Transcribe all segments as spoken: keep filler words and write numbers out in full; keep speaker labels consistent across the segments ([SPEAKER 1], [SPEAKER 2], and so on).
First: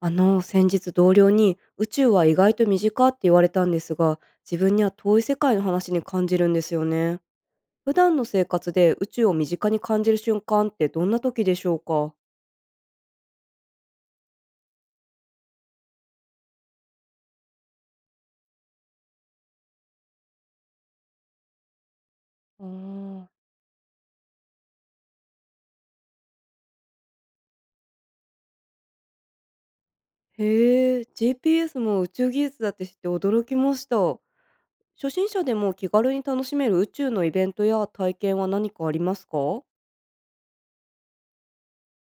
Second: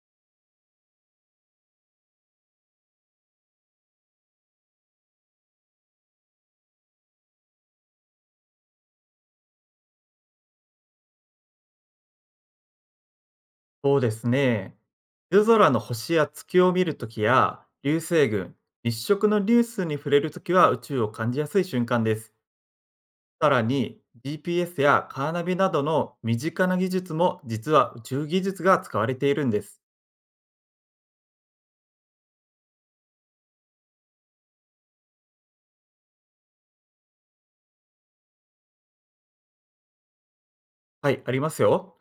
[SPEAKER 1] あの、先日同僚に宇宙は意外と身近って言われたんですが、自分には遠い世界の話に感じるんですよね。普段の生活で宇宙を身近に感じる瞬間ってどんな時でしょうか？
[SPEAKER 2] そうですね。夜空の星や月を見るときや、流星群、日食のニュースに触れるときは宇宙を感じやすい瞬間です。
[SPEAKER 1] あー。
[SPEAKER 2] さらに、ジーピーエス やカーナビなどの身近な技術も実は宇宙技術が使われているんです。
[SPEAKER 1] へえ、ジーピーエス も宇宙技術だって知って驚きました。初心者でも気軽に楽しめる宇宙のイベントや体験は何かありますか？
[SPEAKER 2] はい、ありますよ。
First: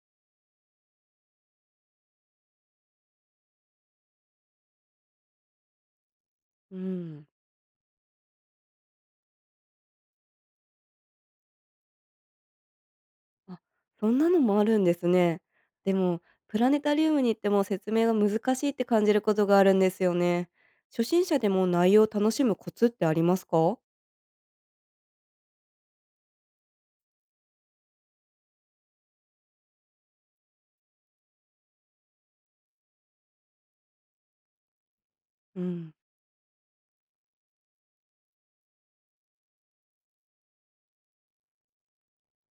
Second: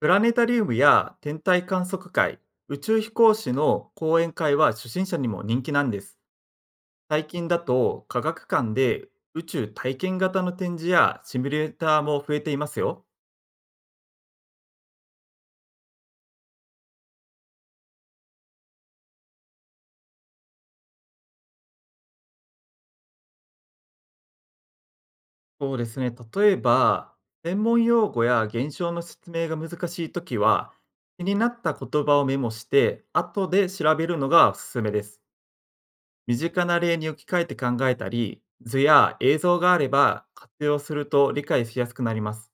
[SPEAKER 2] プラネタリウムや天体観測会、宇宙飛行士の講演会は初心者にも人気なんです。
[SPEAKER 1] う
[SPEAKER 2] 最
[SPEAKER 1] ん。
[SPEAKER 2] 近だと科学館で宇宙体験型の展示やシミュレーターも増えていますよ。
[SPEAKER 1] あ、そんなのもあるんですね。でも、プラネタリウムに行っても説明が難しいって感じることがあるんですよね。初心者でも内容を楽しむコツってありますか？
[SPEAKER 2] そうですね。例えば、専門用語や現象の説明が難しいときは、気になった言葉をメモして、後で調べるのがおすすめです。
[SPEAKER 1] うん、
[SPEAKER 2] 身近な例に置き換えて考えたり、図や映像があれば活用すると理解しやすくなります。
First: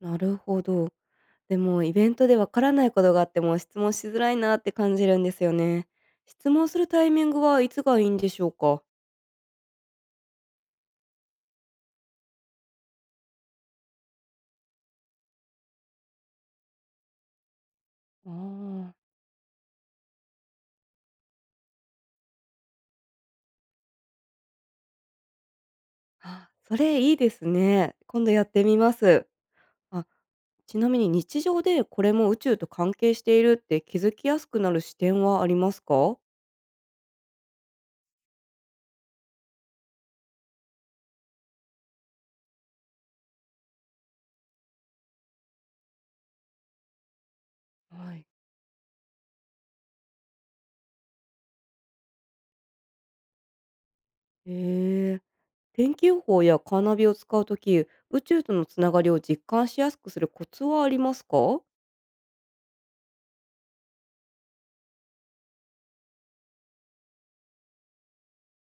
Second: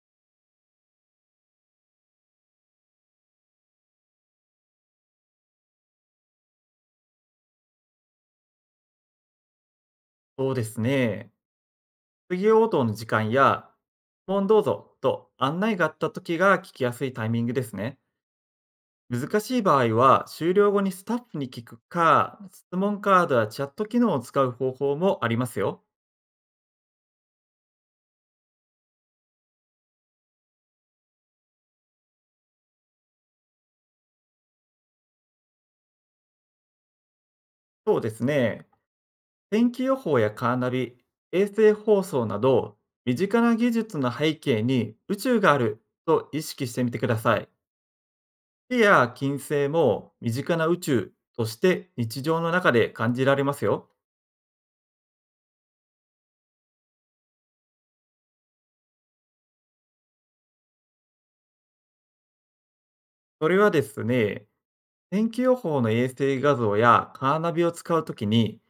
[SPEAKER 1] なるほど。でも、イベントでわからないことがあっても質問しづらいなって感じるんですよね。質問するタイミングはいつがいいんでしょうか？
[SPEAKER 2] そうですね。次応答の時間や、質問どうぞと案内があったときが聞きやすいタイミングですね。
[SPEAKER 1] あー。
[SPEAKER 2] 難しい場合は、終了後にスタッフに聞くか、質問カードやチャット機能を使う方法もありますよ。
[SPEAKER 1] あ、それいいですね。今度やってみます。あ、ちなみに日常でこれも宇宙と関係しているって気づきやすくなる視点はありますか？
[SPEAKER 2] そうですね。天気予報やカーナビ、衛星放送など、身近な技術の背景に宇宙があると意識してみてください。
[SPEAKER 1] はい。
[SPEAKER 2] 火や金星も身近な宇宙として日常の中で感じられますよ。
[SPEAKER 1] へえ。天気予報やカーナビを使うとき、宇宙とのつながりを実感しやすくするコツはありますか？
[SPEAKER 2] それはですね、天気予報の衛星画像やカーナビを使うときに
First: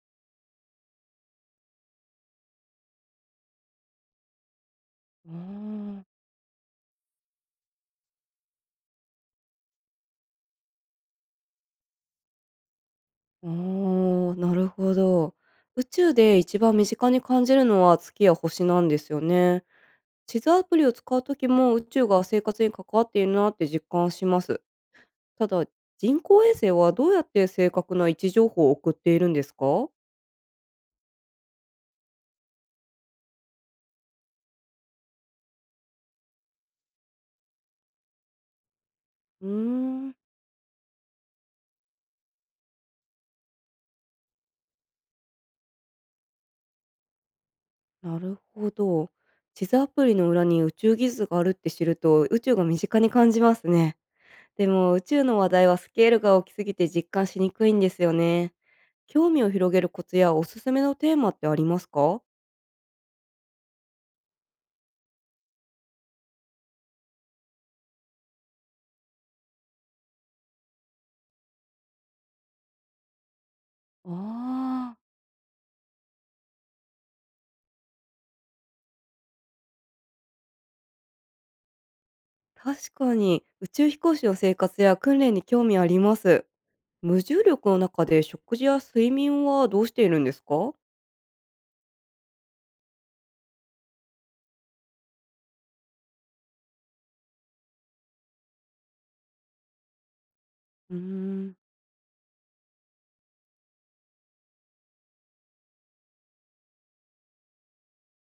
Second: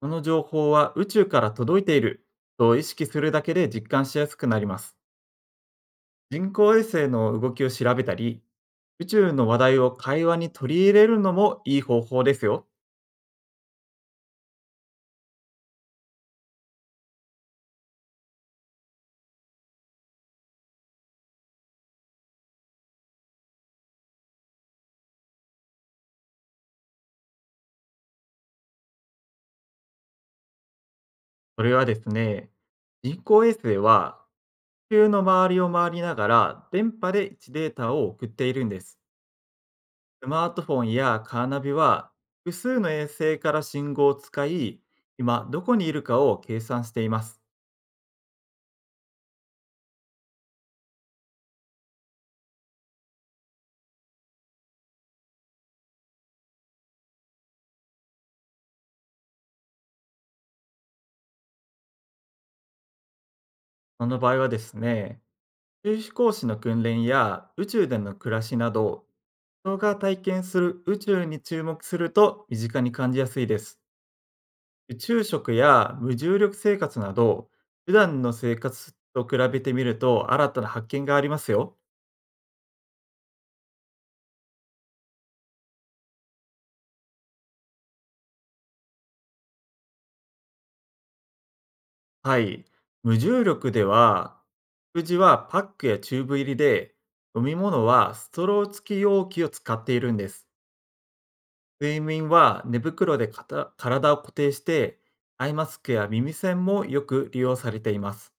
[SPEAKER 2] その情報は宇宙から届いていると意識するだけで実感しやすくなります。
[SPEAKER 1] あー。
[SPEAKER 2] 人工衛星の動きを調べたり、宇宙の話題を会話に取り入れるのもいい方法ですよ。
[SPEAKER 1] おー、なるほど。宇宙で一番身近に感じるのは月や星なんですよね。地図アプリを使うときも宇宙が生活に関わっているなって実感します。ただ、人工衛星はどうやって正確な位置情報を送っているんですか？
[SPEAKER 2] それはですね、人工衛星は地球の周りを回りながら電波で位置データを送っているんです。
[SPEAKER 1] うーん、
[SPEAKER 2] スマートフォンやカーナビは複数の衛星から信号を使い、今どこにいるかを計算しています。
[SPEAKER 1] なるほど。地図アプリの裏に宇宙技術があるって知ると宇宙が身近に感じますね。でも宇宙の話題はスケールが大きすぎて実感しにくいんですよね。興味を広げるコツやおすすめのテーマってありますか？
[SPEAKER 2] その場合はですね、宇宙飛行士の訓練や宇宙での暮らしなど、人が体験する宇宙に注目すると身近に感じやすいです。
[SPEAKER 1] ああ
[SPEAKER 2] 宇宙食や無重力生活など、普段の生活と比べてみると新たな発見がありますよ。
[SPEAKER 1] ー、確かに宇宙飛行士の生活や訓練に興味あります。無重力の中で食事や睡眠はどうしているんですか？
[SPEAKER 2] はい。無重力では、食事はパックやチューブ入りで、飲み物はストロー付き容器を使っているんです。
[SPEAKER 1] うーん。
[SPEAKER 2] 睡眠は寝袋でかた体を固定して、アイマスクや耳栓もよく利用されています。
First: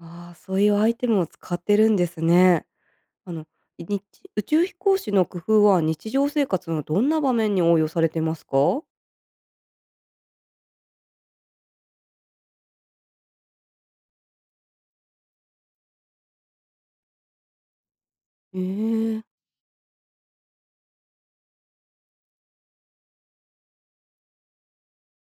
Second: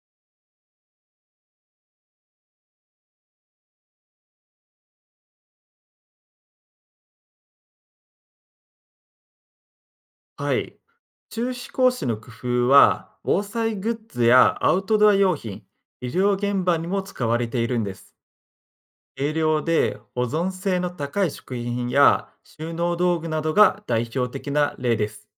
[SPEAKER 1] ああ、そういうアイテムを使ってるんですね。あの、い日宇宙飛行士の工夫は日常生活のどんな場面に応用されてますか？
[SPEAKER 2] はい。中止講師の工夫は、防災グッズやアウトドア用品、医療現場にも使われているんです。
[SPEAKER 1] ええ、
[SPEAKER 2] 軽量で保存性の高い食品や収納道具などが代表的な例です。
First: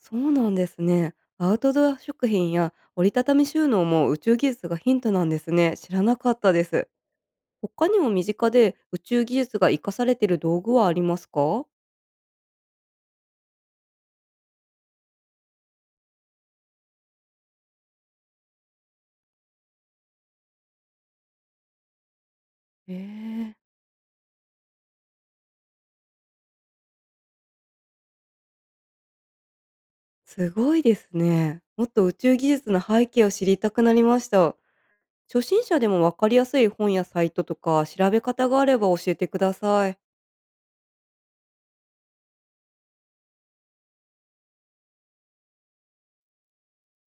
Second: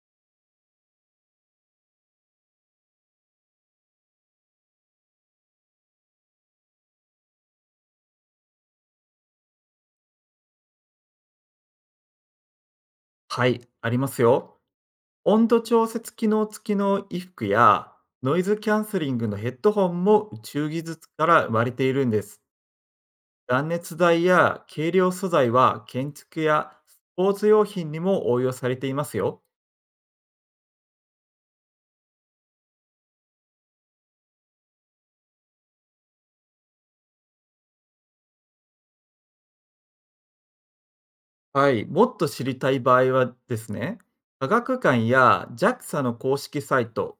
[SPEAKER 1] そうなんですね。アウトドア食品や折りたたみ収納も宇宙技術がヒントなんですね。知らなかったです。他にも身近で宇宙技術が活かされている道具はありますか？
[SPEAKER 2] はい、ありますよ。温度調節機能付きの衣服やノイズキャンセリングのヘッドホンも宇宙技術から生まれているんです。
[SPEAKER 1] ええ。
[SPEAKER 2] 断熱材や軽量素材は建築やスポーツ用品にも応用されていますよ。
[SPEAKER 1] すごいですね。もっと宇宙技術の背景を知りたくなりました。初心者でもわかりやすい本やサイトとか調べ方があれば教えてください。
[SPEAKER 2] はい、もっと知りたい場合はですね、科学館や ジャクサ の公式サイト、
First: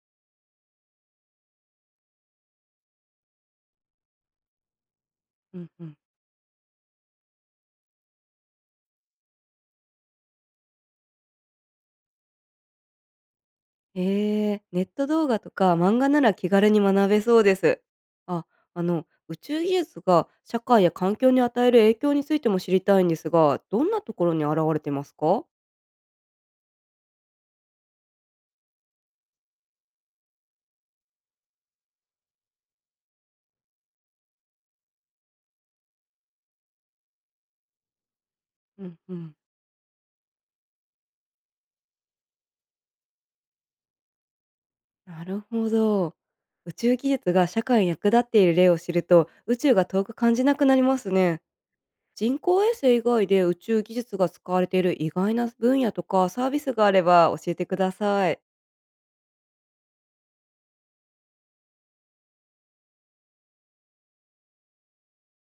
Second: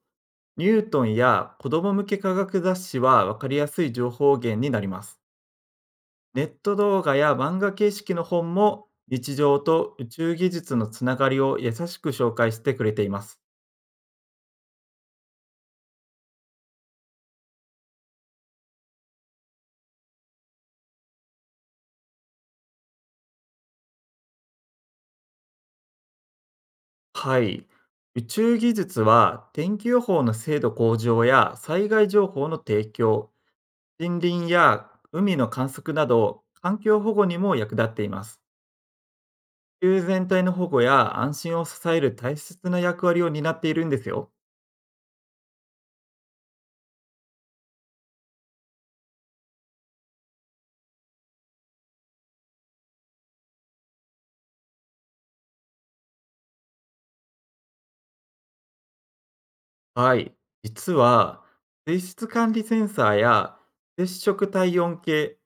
[SPEAKER 2] ニュートンや子ども向け科学雑誌は分かりやすい情報源になります。
[SPEAKER 1] うんうん。
[SPEAKER 2] ネット動画や漫画形式の本も日常と宇宙技術のつながりを優しく紹介してくれています。
[SPEAKER 1] えー、ネット動画とか漫画なら気軽に学べそうです。あ、あの、宇宙技術が社会や環境に与える影響についても知りたいんですが、どんなところに現れてますか？
[SPEAKER 2] はい。宇宙技術は天気予報の精度向上や災害情報の提供、森林や海の観測など環境保護にも役立っています。
[SPEAKER 1] うんうん。
[SPEAKER 2] 地球全体の保護や安心を支える大切な役割を担っているんですよ。
[SPEAKER 1] なるほど。宇宙技術が社会に役立っている例を知ると、宇宙が遠く感じなくなりますね。人工衛星以外で宇宙技術が使われている意外な分野とかサービスがあれば教えてください。
[SPEAKER 2] はい。実は水質管理センサーや接触体温計、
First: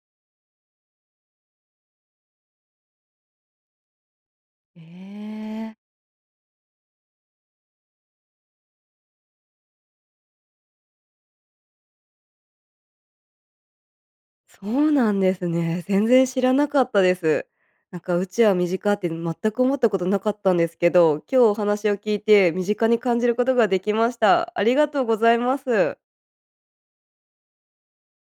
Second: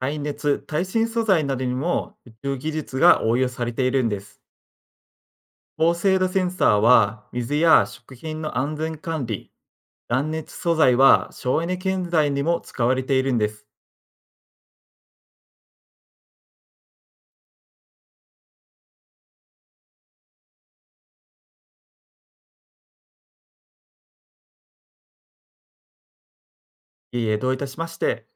[SPEAKER 2] 耐熱、耐震素材などにも宇宙技術が応用されているんです。
[SPEAKER 1] ええ、
[SPEAKER 2] 高精度センサーは水や食品の安全管理、断熱素材は省エネ建材にも使われているんです。
[SPEAKER 1] そうなんですね。全然知らなかったです。なんか宇宙は身近って全く思ったことなかったんですけど、今日お話を聞いて身近に感じることができました。ありがとうございます。
[SPEAKER 2] いいえ、どういたしまして。